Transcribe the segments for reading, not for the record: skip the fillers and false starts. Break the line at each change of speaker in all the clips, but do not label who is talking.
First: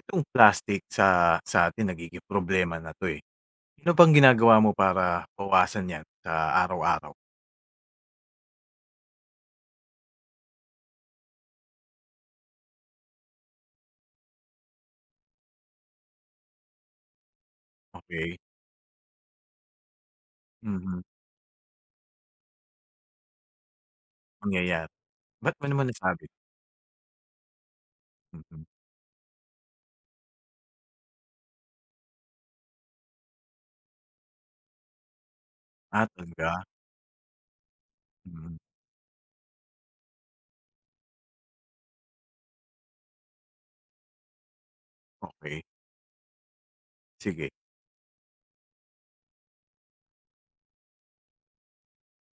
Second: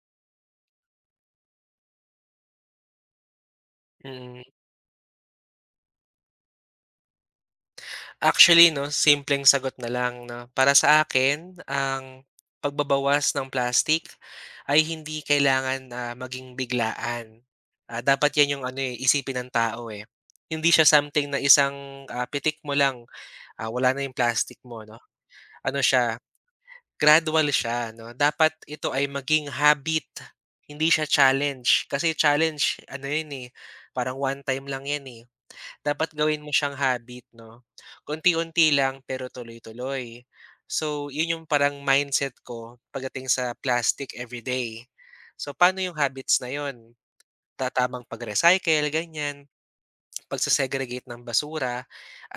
Itong plastic sa atin nagiging problema na 'to, eh. Ano bang
Mm.
ginagawa mo para bawasan 'yan sa araw-araw?
Actually 'no, simpleng sagot na lang 'no. Para sa akin, ang pagbabawas ng plastic ay hindi kailangan, maging biglaan. Dapat
Okey,
'yan yung ano, eh, isipin ng tao, eh. Hindi siya
mm,
something na isang, pitik mo lang, wala na yung plastic mo
pangyayari.
'no.
Ba't mo
Ano
naman
siya,
nasabi?
gradual siya 'no. Dapat
Mm.
ito ay maging habit, hindi siya challenge. Kasi challenge ano 'yan, eh, parang one time lang 'yan, eh.
Ah,
Dapat gawin mo
talaga?
siyang habit 'no, konti
Mm,
unti lang pero tuloy-tuloy. So, 'yun yung parang mindset ko pagdating sa plastic everyday. So,
okey,
paano yung habits na 'yun,
sige.
tamang pag-recycle ganiyan, pagse ng basura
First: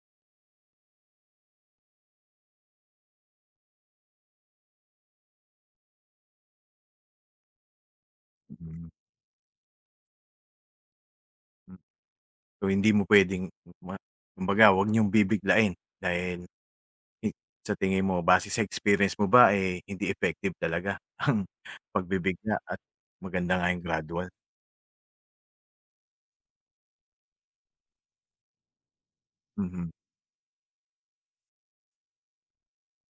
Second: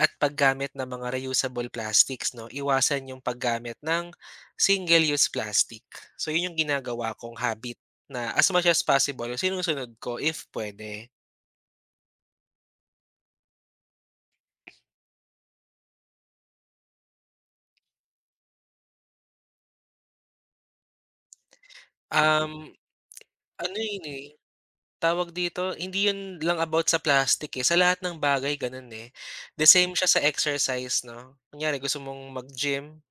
at paggamit ng mga reusable plastics 'no, iwasan yung paggamit ng single-use plastic. So, 'yun yung ginagawa kong habit na as much as
Mm,
possible sinusunod ko if pwede.
hmm. So, hindi mo puwedeng ma kumbaga huwag niyong bibiglain dahil hi sa tingin mo base sa experience mo ba, eh, hindi effective talaga ang pagbibigla
Um,
at maganda nga
Ano
yung
'yun, eh.
gradual.
Tawag dito, hindi 'yun lang about sa plastic, eh, sa lahat ng bagay gano'n, eh. The
Mhm,
same siya sa exercise 'no, kunyari gusto mong mag-gym,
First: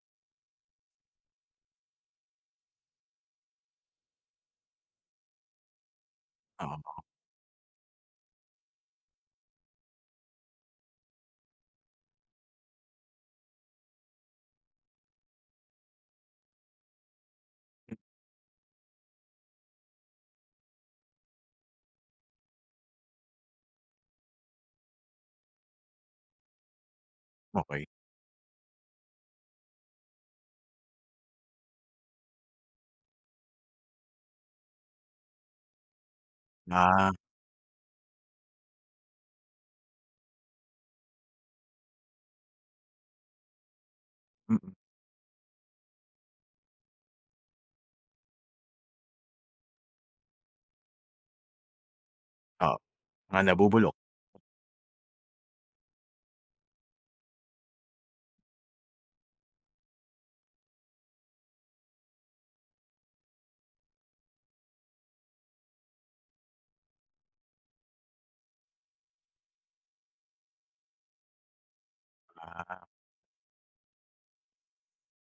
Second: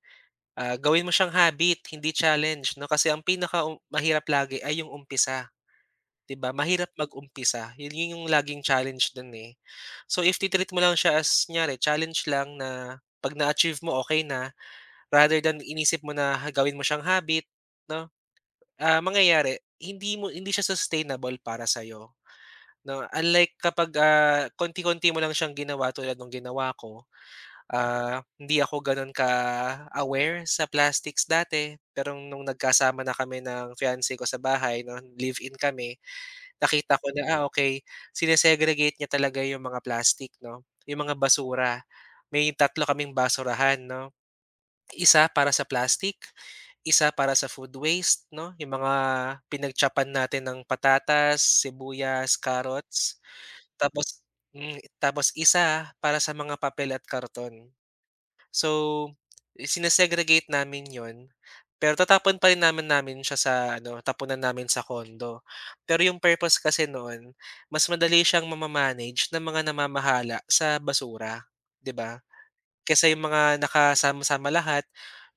gawin mo siyang habit hindi challenge 'no, kasi ang pinaka mahirap lagi ay yung umpisa, 'di ba? Mahirap
oo,
mag-umpisa, 'yun yung laging challenge do'n, eh. So if ti mo lang siya as kunyari challenge lang na 'pag na-achieve mo okay na, rather than inisip mo na ha, gawin mo siyang habit 'no, mangyayari hindi siya sustainable para sa'yo. 'No, unlike kapag, konti-konti mo lang siyang ginawa tulad nung ginawa ko,
okey.
hindi ako gano'n ka-aware sa plastics dati. Pero nung nagkasama na kami ng fiance ko sa bahay 'no, live-in kami, nakita ko
Ah,
na, okay, sinesegregate niya talaga yung mga plastic 'no, yung mga basura. May tatlo kaming basurahan 'no,
mm.
isa para sa plastic, isa para sa food waste 'no, yung mga pinagtyapan natin ng patatas, sibuyas,
Oo,
carrots.
mga nabubulok,
Tapos tapos isa para sa mga papel at karton. So, sine namin yon pero tatapon pa rin naman namin siya sa ano, tapunan namin sa kondo. Pero yung purpose kasi noon, mas madali siyang manage ng mga namamahala sa basura, 'di ba?
ah,
Kaysa yung mga nakasama-sama lahat,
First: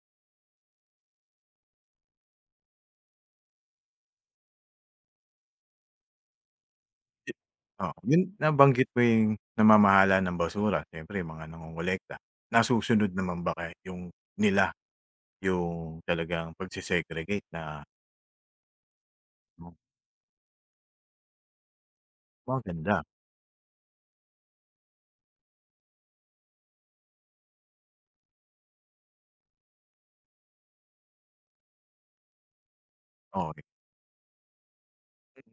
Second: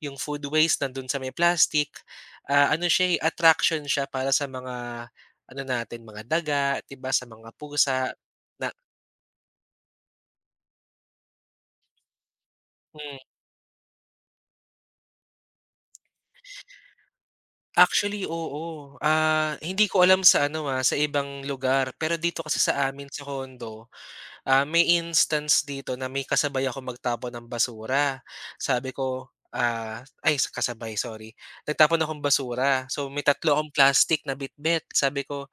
yung food waste nandun sa may plastic, ano siya, eh, attraction siya para sa mga ano natin, mga daga, 'di ba, sa
yu
mga
oo,
pusa
yun
na.
nabanggit mo yung namamahala ng basura siyempre mga nangongolekta. Nasusunod
Hmm.
naman ba kaya yung nila yung talagang pagse-segregate na
Actually, oo.
oh,
Hindi ko alam sa ano, sa ibang lugar, pero dito kasi sa
maganda,
amin sa condo, may instance dito na may kasabay ako magtapon ng basura. Sabi ko, ay kasabay, sorry. Nagtapon akong basura. So may
oo,
tatlo akong plastic na bitbit. Sabi ko,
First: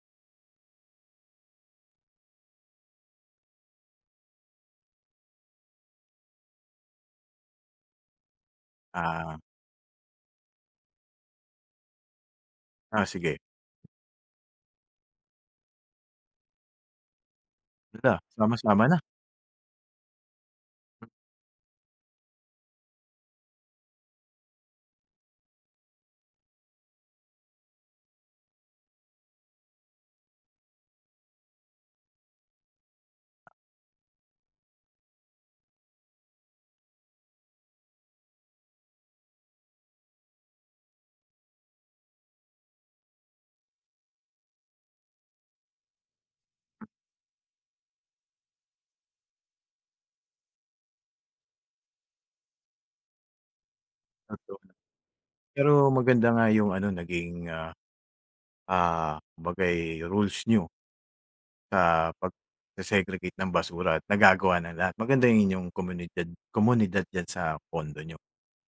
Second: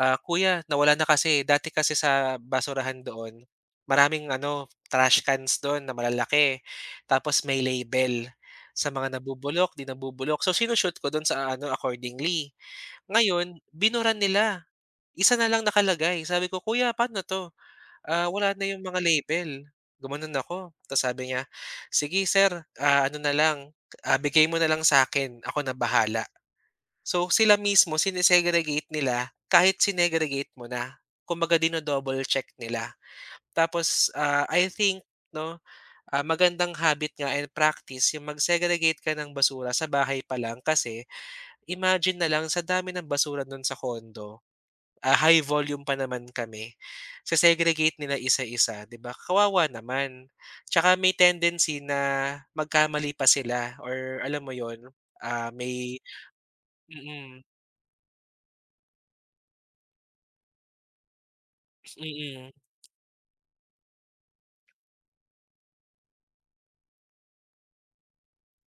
"Kuya nawala na kasi, dati kasi sa basurahan doon, maraming ano, trash cans doon na malalaki, tapos may label sa mga
ah,
nabubulok, 'di nabubulok. So shinu-shoot ko dun sa ano, accordingly.
ah, sige,
Ngayon binura nila, isa na lang nakalagay." Sabi ko, "Kuya paano 'to?
hala
Wala na yung
sama-sama
mga
na
label." Gumanon ako, tapos sabi niya, "Sige sir, ano na lang, bigay mo na lang sa akin, ako na bahala." So, sila mismo sine nila kahit sinegregate mo na. Kumbaga dino-double check nila. Tapos, I think 'no, magandang habit nga and practice yung mag-segregate ka ng basura sa bahay pa lang kasi imagine na lang sa dami ng basura nun sa kondo, high volume pa naman kami, se-segregate nila isa-isa, 'di ba? Kawawa naman. Tsaka may tendency na magkamali pa sila or alam mo
tatlo na.
yon,
Pero
may
maganda nga yung ano
mm,
naging, ah, ah, kumbaga'y rules niyo sa
mm.
pagse-segregate ng basura at nagagawa ng lahat. Maganda yung inyong komunidad komunidad diyan sa pondo niyo.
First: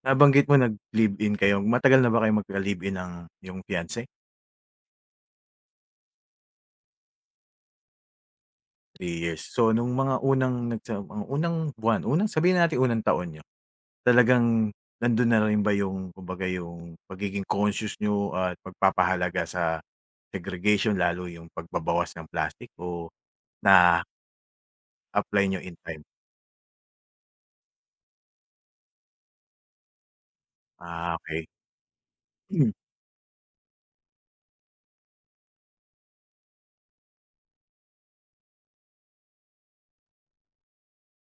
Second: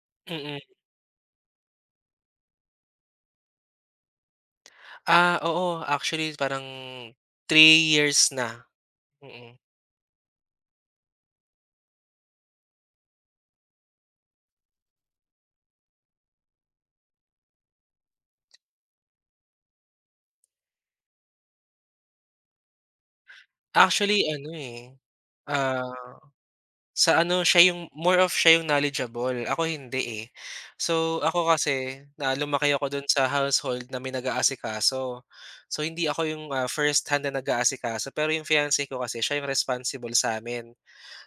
Nabanggit mo
Mm.
nag-live-in kayo, matagal na ba kayo magka-live-in ng yung fiance?
Oo actually parang 3 years na,
3 years.
mm.
So nung mga unang nagsa mga unang buwan, unang sabihin na natin unang taon niyo, talagang nandun na rin ba yung kumbaga yung pagiging conscious niyo at pagpapahalaga sa segregation lalo yung pagbabawas ng plastic o na-apply
Actually ano, eh,
niyo in time?
ah, sa ano siya yung more of siya yung knowledgeable, ako hindi, eh.
Ah,
So,
okay,
ako kasi na lumaki ako dun sa household na may nag-aasikaso. So, hindi ako yung, first hand na nag-aasikaso pero yung fiance ko kasi siya yung responsible sa amin.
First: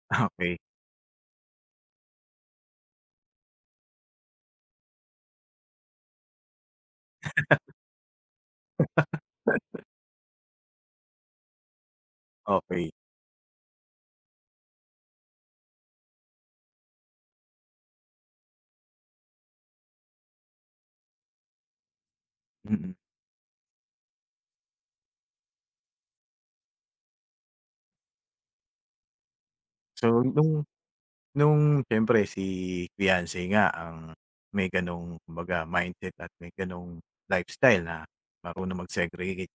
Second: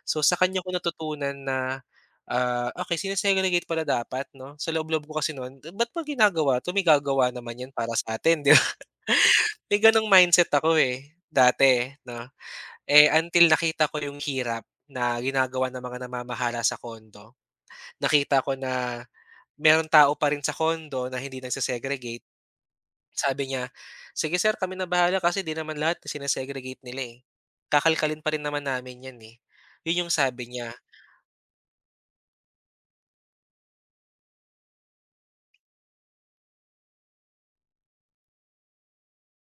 So sa
okay,
kanya ko natutunan na, okey sine-segregate pala dapat 'no? Sa loob-loob ko kasi no'n, ba't mo ginagawa 'to, may gagawa naman 'yan para sa'tin 'di ba? May gano'ng mindset ako, eh, dati 'no.
okey.
Eh, until nakita ko yung hirap na ginagawa ng mga namamahala sa kondo. Nakita ko na meron tao pa rin sa kondo na hindi nagse.
Mm. Mm.
Sabi niya, "Sige sir kami na bahala kasi 'di naman lahat sine nila, eh. Kakalkalin pa rin naman namin 'yan, eh." 'Yun yung
So
sabi niya.
nung siyempre si fiance nga ang may gano'ng kumbaga mindset at may gano'ng lifestyle na marunong mag-segregate.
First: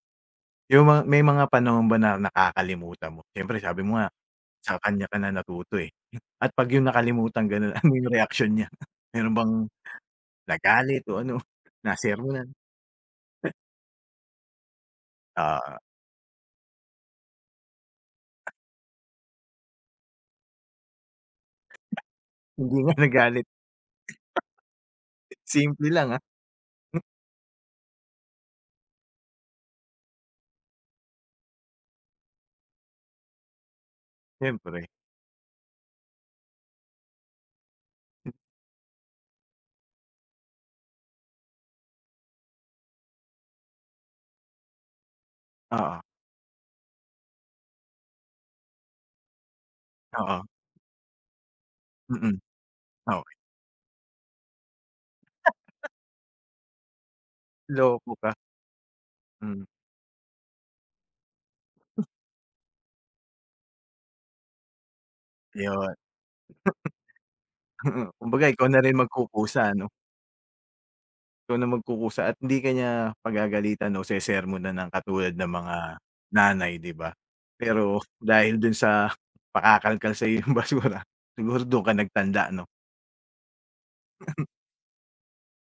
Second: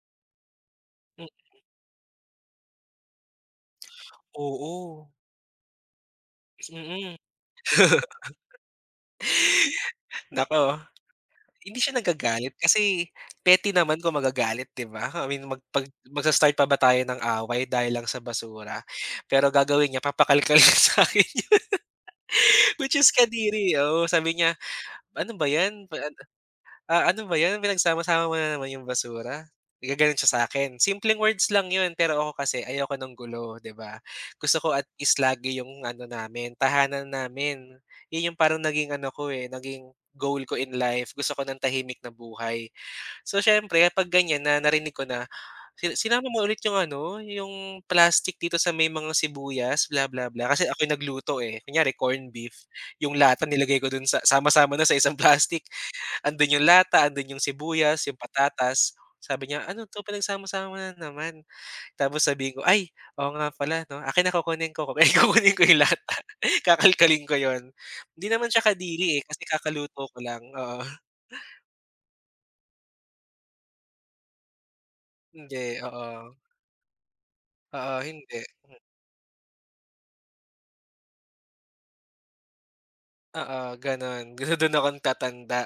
Yung mga may
Hmm,
mga panahon ba na nakakalimutan mo? Siyempre sabi mo nga sa kanya
oo.
ka na natuto, eh. At 'pag yung
Mm.
nakalimutan gano'n, ano yung reaksyon niya? Meron bang
Naku,
nagalit o ano,
hindi siya
nasermonan?
nagagalit kasi petty naman kung magagalit, 'di ba? I mean mag
Oo,
pag magsa-start pa ba tayo ng away dahil lang sa basura? Pero gagawin niya papakalkal niya sa'kin,
hindi nga
which is
nagalit,
kadiri, oo. Sabi niya, "Ano ba 'yan?
simple lang, ah,
Ano ba 'yan, pinagsama-sama mo na naman yung basura." Nagagalit siya sa akin. Simpleng words lang 'yun, pero ako kasi ayoko ng gulo, 'di ba? Gusto ko at
siyempre.
least lagi yung ano namin, tahanan namin. 'Yun yung parang naging ano ko, eh, naging goal ko in life. Gusto ko ng tahimik na buhay. So, siyempre 'pag ganiyan na narinig ko na, si
Oo,
"Sinama mo ulit yung ano, yung plastic dito sa may mga sibuyas, bla bla
oo,
bla." Kasi ako yung nagluto, eh. Kunyari corned
mm,
beef, yung
okey.
lata nilagay ko dun sa sama-sama na sa isang plastic. Andun yung lata, andun yung sibuyas,
Loko
yung
ka,
patatas. Sabi
hmm,
niya, "Ano 'to pinagsama-sama na naman." Tapos sabihin ko, "Ay, oo nga pala 'no, akin na kukunin ko." Eh, kukunin ko yung
'yun,
lata, kakalkalin ko yon. Hindi
kumbaga
naman siya
ikaw na rin
kadiri, eh, kasi
magkukusa ano?
kakaluto ko lang, oo.
Ikaw na magkukusa at hindi ka niya pagagalitan o sesermonan ng katulad ng
Hindi,
mga
oo.
nanay, 'di ba?
Oo,
Pero
hindi.
dahil dun sa pakakalkal sa'yo yung basura, siguro dun ka nagtanda 'no?
Oo, ganun. Dun ako nagtatanda.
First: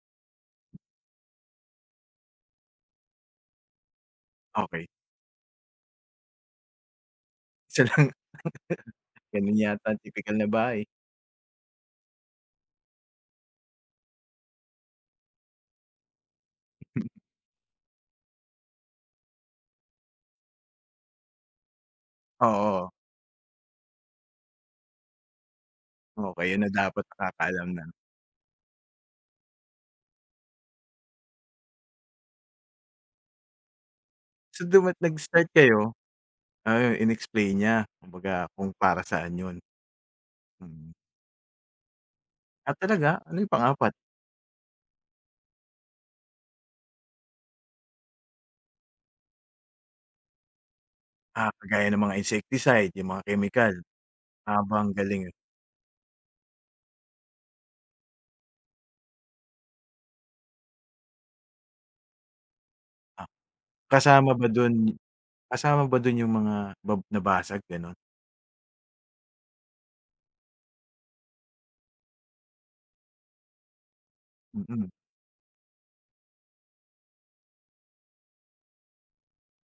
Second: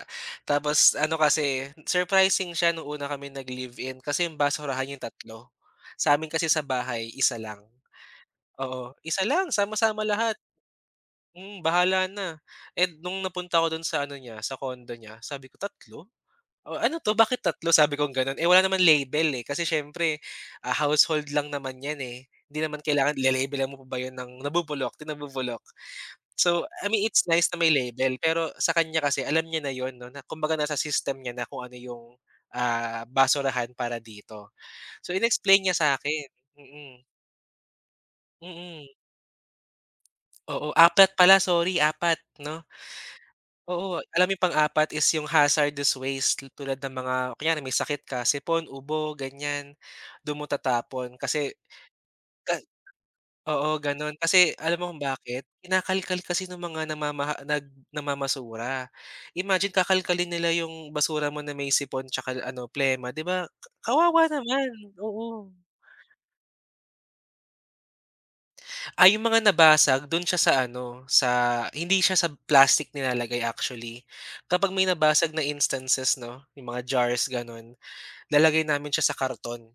Tapos ano kasi, surprising siya nung una kami nag-live-in kasi yung
Okey,
basurahan yung tatlo, sa amin kasi sa bahay, isa lang.
isa lang
Oo, isa lang,
ganun yata ang
sama-sama lahat.
tipikal na bahay.
Hmm, bahala na. And nung napunta ako dun sa ano niya, sa condo niya, sabi ko, "Tatlo? O ano 'to, bakit tatlo?" Sabi ko gano'n. Eh, wala naman label, eh, kasi siyempre, household lang naman 'yan, eh. Hindi naman
Oo,
kailangan le mo pa ba 'yun ng nabubulok, 'di nabubulok.
okey yun
So,
na
I mean,
dapat
it's nice na
nakakaalam
may
na.
label, pero sa kanya kasi alam niya na 'yun 'no, na kumbaga nasa system niya na kung ano yung, basurahan para dito.
So duma't
So,
nag-start
inexplain niya
kayo,
sa'kin, mm,
ayun inexplain niya kumbaga kung
mm.
para saan yun,
Oo,
mm.
apat pala, sorry, apat 'no.
At talaga? Ano yung pang-apat?
Oo, alam mo yung pang-apat is yung hazardous waste tulad ng mga kunyari may sakit ka, sipon, ubo, ganyan, dun mo tatapon
Ah,
kasi
kagaya ng mga
ka
insecticide, yung mga kemikal.
oo, ganun. Kasi
Aba,
alam mo
ang
kung
galing, ah.
bakit? Kinakalkal kasi ng mga namamaha nag namamasura. Imagine kakalkalin nila yung basura mo na may sipon tsaka ano, plema, 'di ba? Kawawa
Kasama ba
naman,
dun
oo.
Kasama ba dun yung mga bab nabasag gano'n?
Ay yung mga nabasag dun siya sa ano, sa hindi siya sa plastic nilalagay actually. Kapag may
Mm,
nabasag na instances 'no, yung mga jars, ganun, lalagay namin siya sa karton,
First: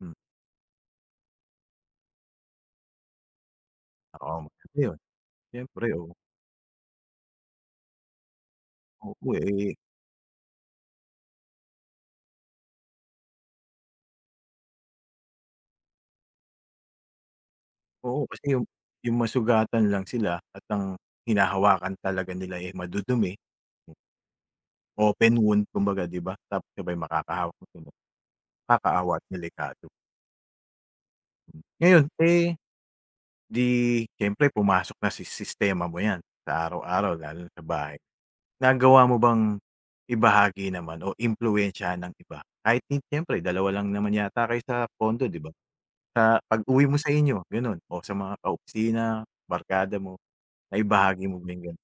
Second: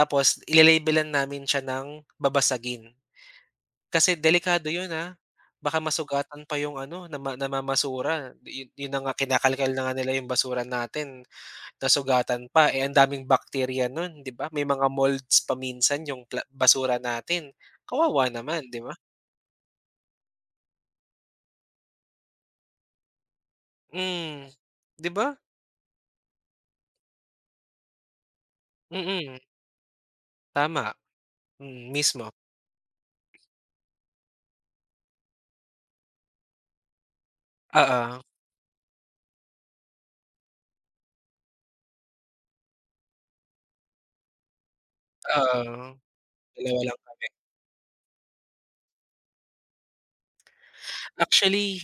hmm.
ile namin siya ng babasagin. Kasi
Oo,
delikado
maganda
'yun,
yun.
baka
Siyempre, oo.
masugatan pa 'yung ano namamasura, 'yun na nga
Oo,
kinakalkal
eh,
na nga nila 'yung basura natin, nasugatan pa, eh, ang daming bakterya nun 'di ba, may mga molds pa minsan 'yung pla basura natin,
oo
kawawa
kasi
naman 'di ba?
yung masugatan lang sila at ang hinahawakan talaga nila, eh, madudumi,
Hmm, 'di ba?
open wound kumbaga 'di ba? Tapos sabay makakahawak sila nakakaawa at
Mm,
delikado.
tama, mm,
Ngayon,
mismo.
eh, 'di siyempre pumasok na sa sistema mo 'yan sa araw-araw lalo na sa bahay.
Oo,
Nagawa mo bang ibahagi naman o impluwensyahan ng iba? Kahit hin siyempre dalawa lang naman yata kayo sa condo 'di ba?
oo,
Sa
dalawa
pag-uwi mo
lang.
sa inyo, gano'n o sa mga ka-opisina, barkada mo, naibahagi mo ba yung gano'n?
Actually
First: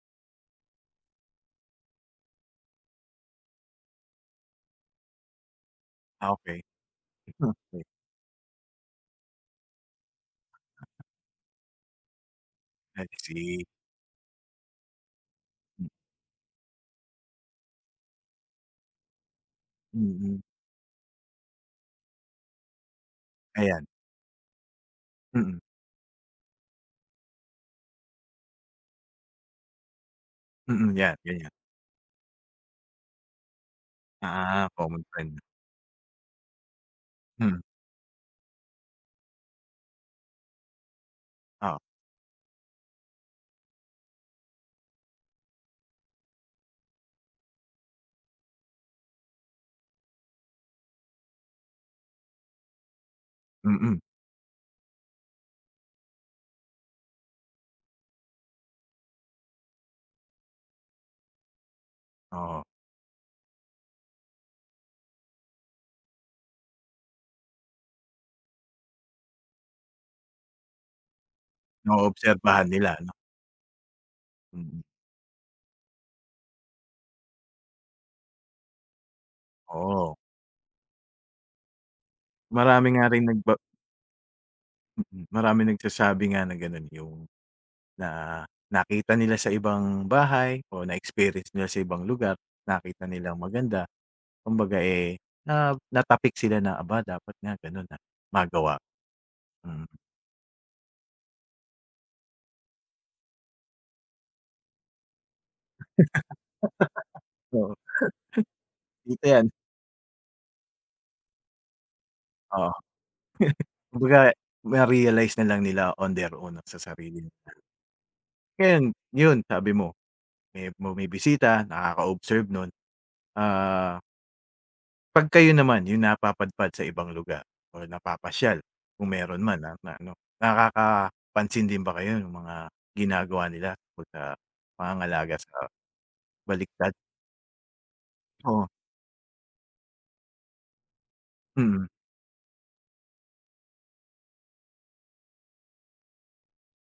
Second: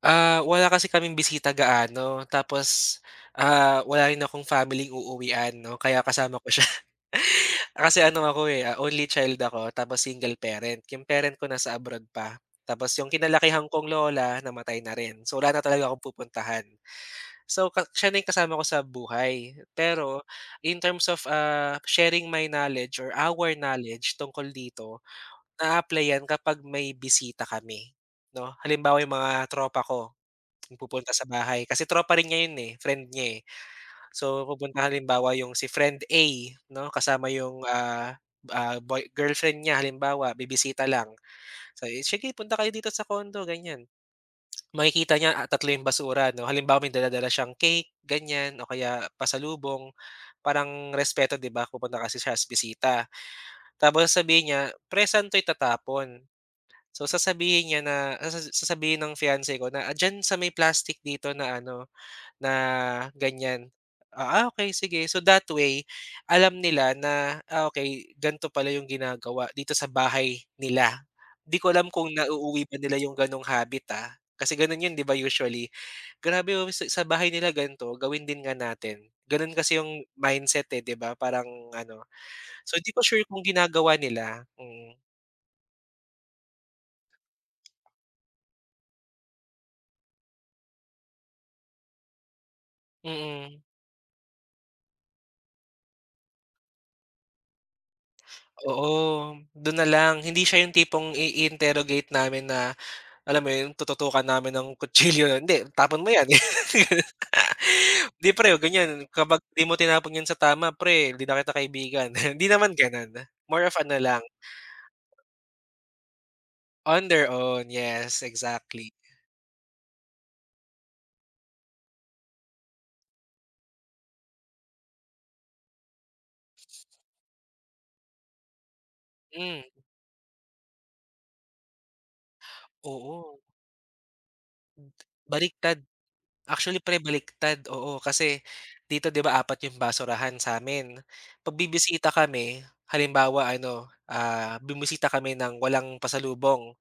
Wala kasi kaming bisita gaano tapos, wala rin akong family uuwian 'no, kaya
Ah,
kasama ko
okey.
siya.
Okey,
Kasi ano ako, eh, only child ako tapos single parent, yung parent ko nasa abroad pa. Tapos
I
yung
see.
kinalakihan kong lola namatay na rin, so wala na
Hmm,
talaga akong pupuntahan. So ka siya na yung kasama ko sa buhay. Pero
mm,
in terms of, sharing my knowledge or our
ayan,
knowledge tungkol dito,
mm,
na apply 'yan kapag may bisita kami 'no. Halimbawa yung mga tropa ko yung
mm,
pupunta
'yan,
sa
ganyan.
bahay kasi tropa rin niya yun, eh, friend niya, eh. So,
Ah,
pupunta
common
halimbawa
friend.
yung si friend A 'no, kasama
Hmm,
yung, boy girlfriend niya halimbawa bibisita lang.
oo,
So, eh, "Sige punta kayo dito sa condo," ganyan. Makikita niya, 3 yung basura 'no, halimbawa may dala-dala siyang cake ganyan o kaya pasalubong, parang respeto 'di ba, pupunta kasi siya as bisita.
mm,
Tapos sasabihin niya, "Pre saan 'to itatapon?" So, sasabihin niya na sasabihin ng fiance ko na, "Ah, diyan sa may plastic dito na ano, na
oo,
ganyan. Okey sige." So that way, alam nila na, okey gan'to pala yung ginagawa dito sa bahay nila. 'Di ko alam kung nauuwi
naoobserbahan
ba
nila
nila
'no?
yung gano'ng habit, kasi
Mm,
gano'n yun 'di ba usually. Grabe oh, sa bahay nila gan'to, gawin din nga natin. Gano'n kasi yung
oo,
mindset, eh, 'di ba parang ano. So
marami
hindi ko
nga
sure
rin
kung
nagba
ginagawa nila, mm.
mm, maraming nagsasabi nga na gano'n yung Na nakita nila sa ibang bahay o na-experience nila sa ibang lugar, nakita nilang
Mm,
maganda. Kumbaga, eh, na natapik sila na, "Aba, dapat nga gano'n na magawa."
oo. Dun na
Mm.
lang, hindi siya yung tipong i-interrogate namin na, alam mo yun, tututukan namin ng kutsilyo, "Hindi, tapon mo yan."
Oo,
"Hindi pre, huwag ganyan,
dito
kapag
'yan,
'di mo tinapon yan sa tama pre, hindi na kita kaibigan." Hindi
oo.
naman gano'n, more of ano
Kumbaga,
lang,
ma-realize na lang nila on their own sa
on
sarili
their
nila.
own, yes,
Ngayon,
exactly.
'yun sabi mo- may bumibisita, nakaka-observe nun, ah 'Pag kayo naman yung napapadpad sa ibang lugar or napapasyal kung meron man
Hmm,
na na ano, nakakapansin din ba kayo ng mga
oo,
ginagawa nila tungkol sa pangangalaga sa
baliktad. Actually
baliktad?
pre baliktad, oo. Kasi
Oo,
dito 'di ba apat yung basurahan sa'min. 'Pag
mm,
bibisita kami, halimbawa ano, bumisita kami ng walang pasalubong,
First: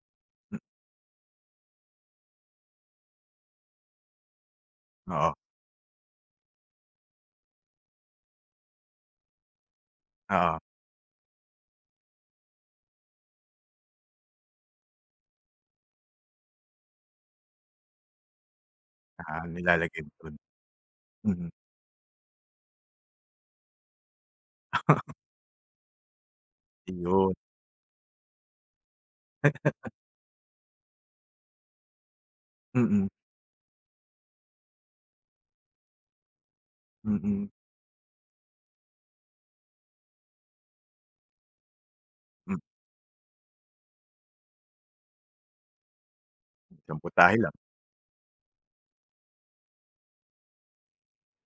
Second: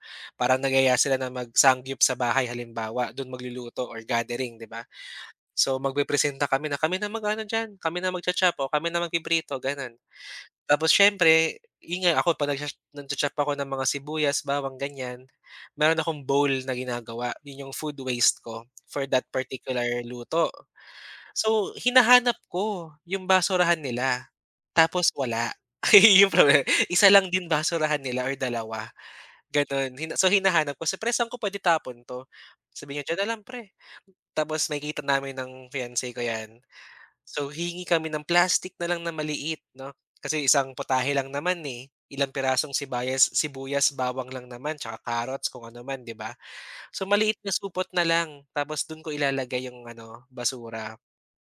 m
parang nagyaya sila na mag-Samgyup sa bahay halimbawa, dun magluluto or gathering 'di ba.
oo,
So, magpepresenta kami na, "Kami na mag-ano diyan, kami na magcha-chop o kami na magpiprito," ganun.
oo,
Tapos siyempre, yun nga ako 'pag nagsha-ch chop ako ng mga sibuyas, bawang, ganyan, meron akong bowl na ginagawa. Yun yung food waste ko for that
ah,
particular
nilalagay mo dun
luto.
mm.
So, hinahanap ko yung basurahan nila, tapos wala. Yung problema isa lang
Iyon.
din basurahan nila or dalawa, gano'n. So, hinahanap ko, "Siyempre, saan ko puwede tapon 'to?" Sabi niya,
Mm,
"Diyan na lang pre." Tapos makikita namin ng fiance ko 'yan. So,
mm,
hihingi kami ng plastic na lang na maliit 'no, kasi isang putahe lang naman, eh, ilang
mm,
pirasong sibuyas, bawang lang naman, tsaka carrots kung ano man, 'di ba?
isang
So,
putahe
maliit na
lang,
supot na lang tapos dun ko ilalagay yung ano, basura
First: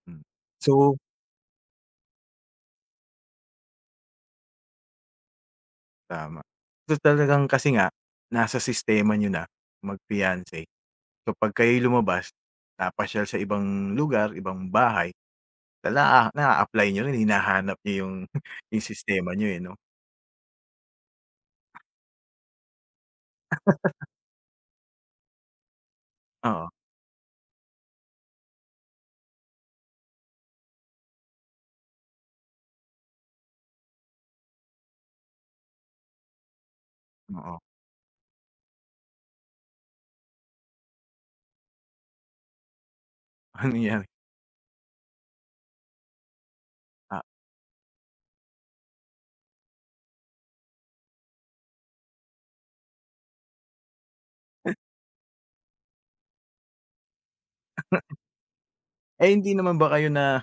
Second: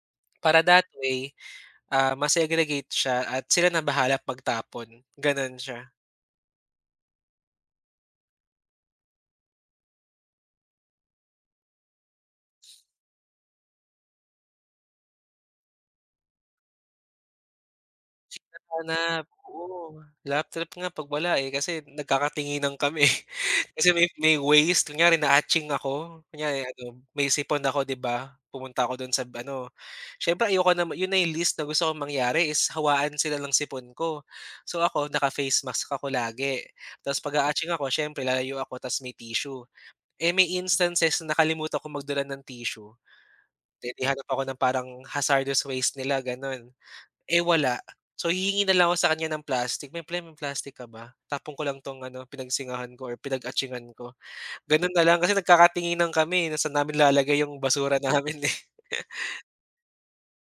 hmm.
para that
So
way, ma-segregate siya at sila na bahala magtapon, gano'n siya.
tama. So talagang kasi nga nasa sistema niyo na mag-fiancé, so 'pag kayo'y lumabas, napasyal sa ibang lugar, ibang bahay Ala, naa-apply niyo rin, hinahanap niyo yung yung
Hanap,
sistema niyo, eh, 'no?
oo. Lap trip nga 'pag wala, eh, kasi nagkakatinginan kami, eh. Kasi may ways kunyari na-atching ako, kunyari
Oo,
ano, may sipon ako 'di ba, pumunta ako don sa ano, siyempre ayoko na yun na yung least na gusto kong mangyari is hawaan sila ng sipon ko. So ako, naka-face mask ako lagi, ta's 'pag
oo.
a-atching ako siyempre lalayo ako ta's may tissue. Eh, may instances na nakalimutan kong magdala ng tissue,
Ano
'di
yan,
hanap ako ng parang hazardous waste nila gano'n.
ah,
Eh, wala. So, hihingi na lang ako sa kanya ng plastic, "May plastic ka ba? Tapon ko lang 'tong ano, pinagsingahan ko or pinag-atsingan ko." Gano'n na lang kasi nagkakatinginan kami, eh, na saan namin lalagay yung basura namin, eh.
eh, hindi naman ba kayo na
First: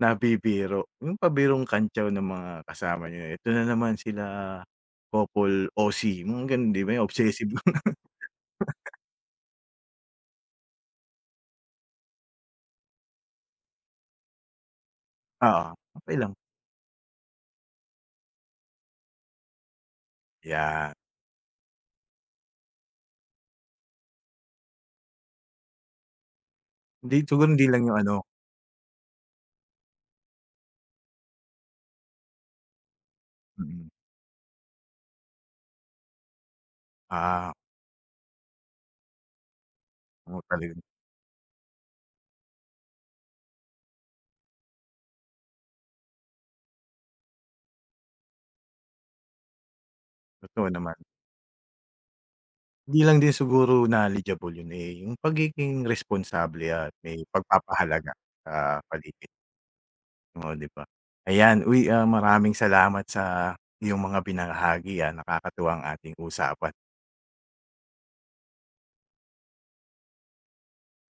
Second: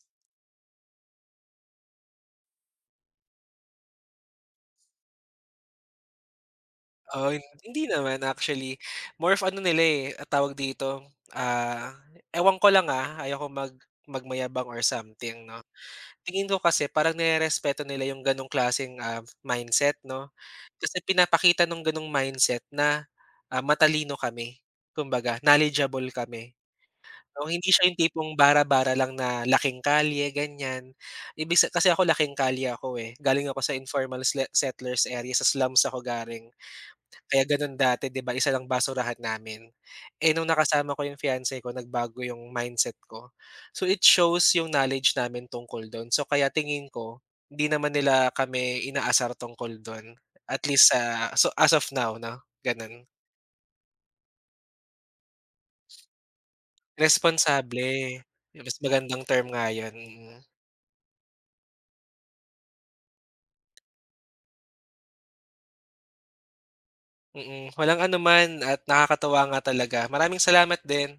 nabibiro, yung pabirong kantyaw ng mga kasama niyo, "Eto na naman sila couple OC," mga gano'n, 'di ba, yung
Oo, hin
obsessive.
hindi naman actually, more of ano nila, eh, tawag dito, ah, ewan ko lang, ayokong magmayabang or something 'no.
Oo, okey lang.
Tingin ko kasi parang nirerespeto nila yung ganong klaseng, mindset 'no.
Yan,
Kasi pinapakita nung ganong mindset na, matalino kami, kumbaga knowledgeable kami.
hindi
So,
siguro hindi
hindi
lang
siya yung
yung ano
tipong bara-bara lang na laking kalye ganyan. Ibig sa kasi ako laking kalye ako, eh, galing ako sa
mm.
informal sle settlers area, sa slums ako galing. Kaya
Ah,
gano'n dati 'di ba isa lang basurahan namin. Eh,
oo,
nung
talagang
nakasama ko yung fiance ko nagbago yung mindset ko. So it shows yung knowledge namin tungkol dun. So kaya tingin ko, hindi naman nila kami inaasar tungkol dun. At
totoo
least
naman.
sa so as of now 'no, ganun.
Hindi lang din siguro knowledgeable yun, eh, yung pagiging responsable at may
Responsable,
pagpapahalaga
mas
sa
magandang
paligid.
term nga yun, mm.
Oo, 'di ba? Ayan, uy, ah, maraming salamat sa iyong mga binahagi, ah, nakakatuwa ating usapan.
Mm, walang anuman at nakakatuwa nga talaga. Maraming salamat din.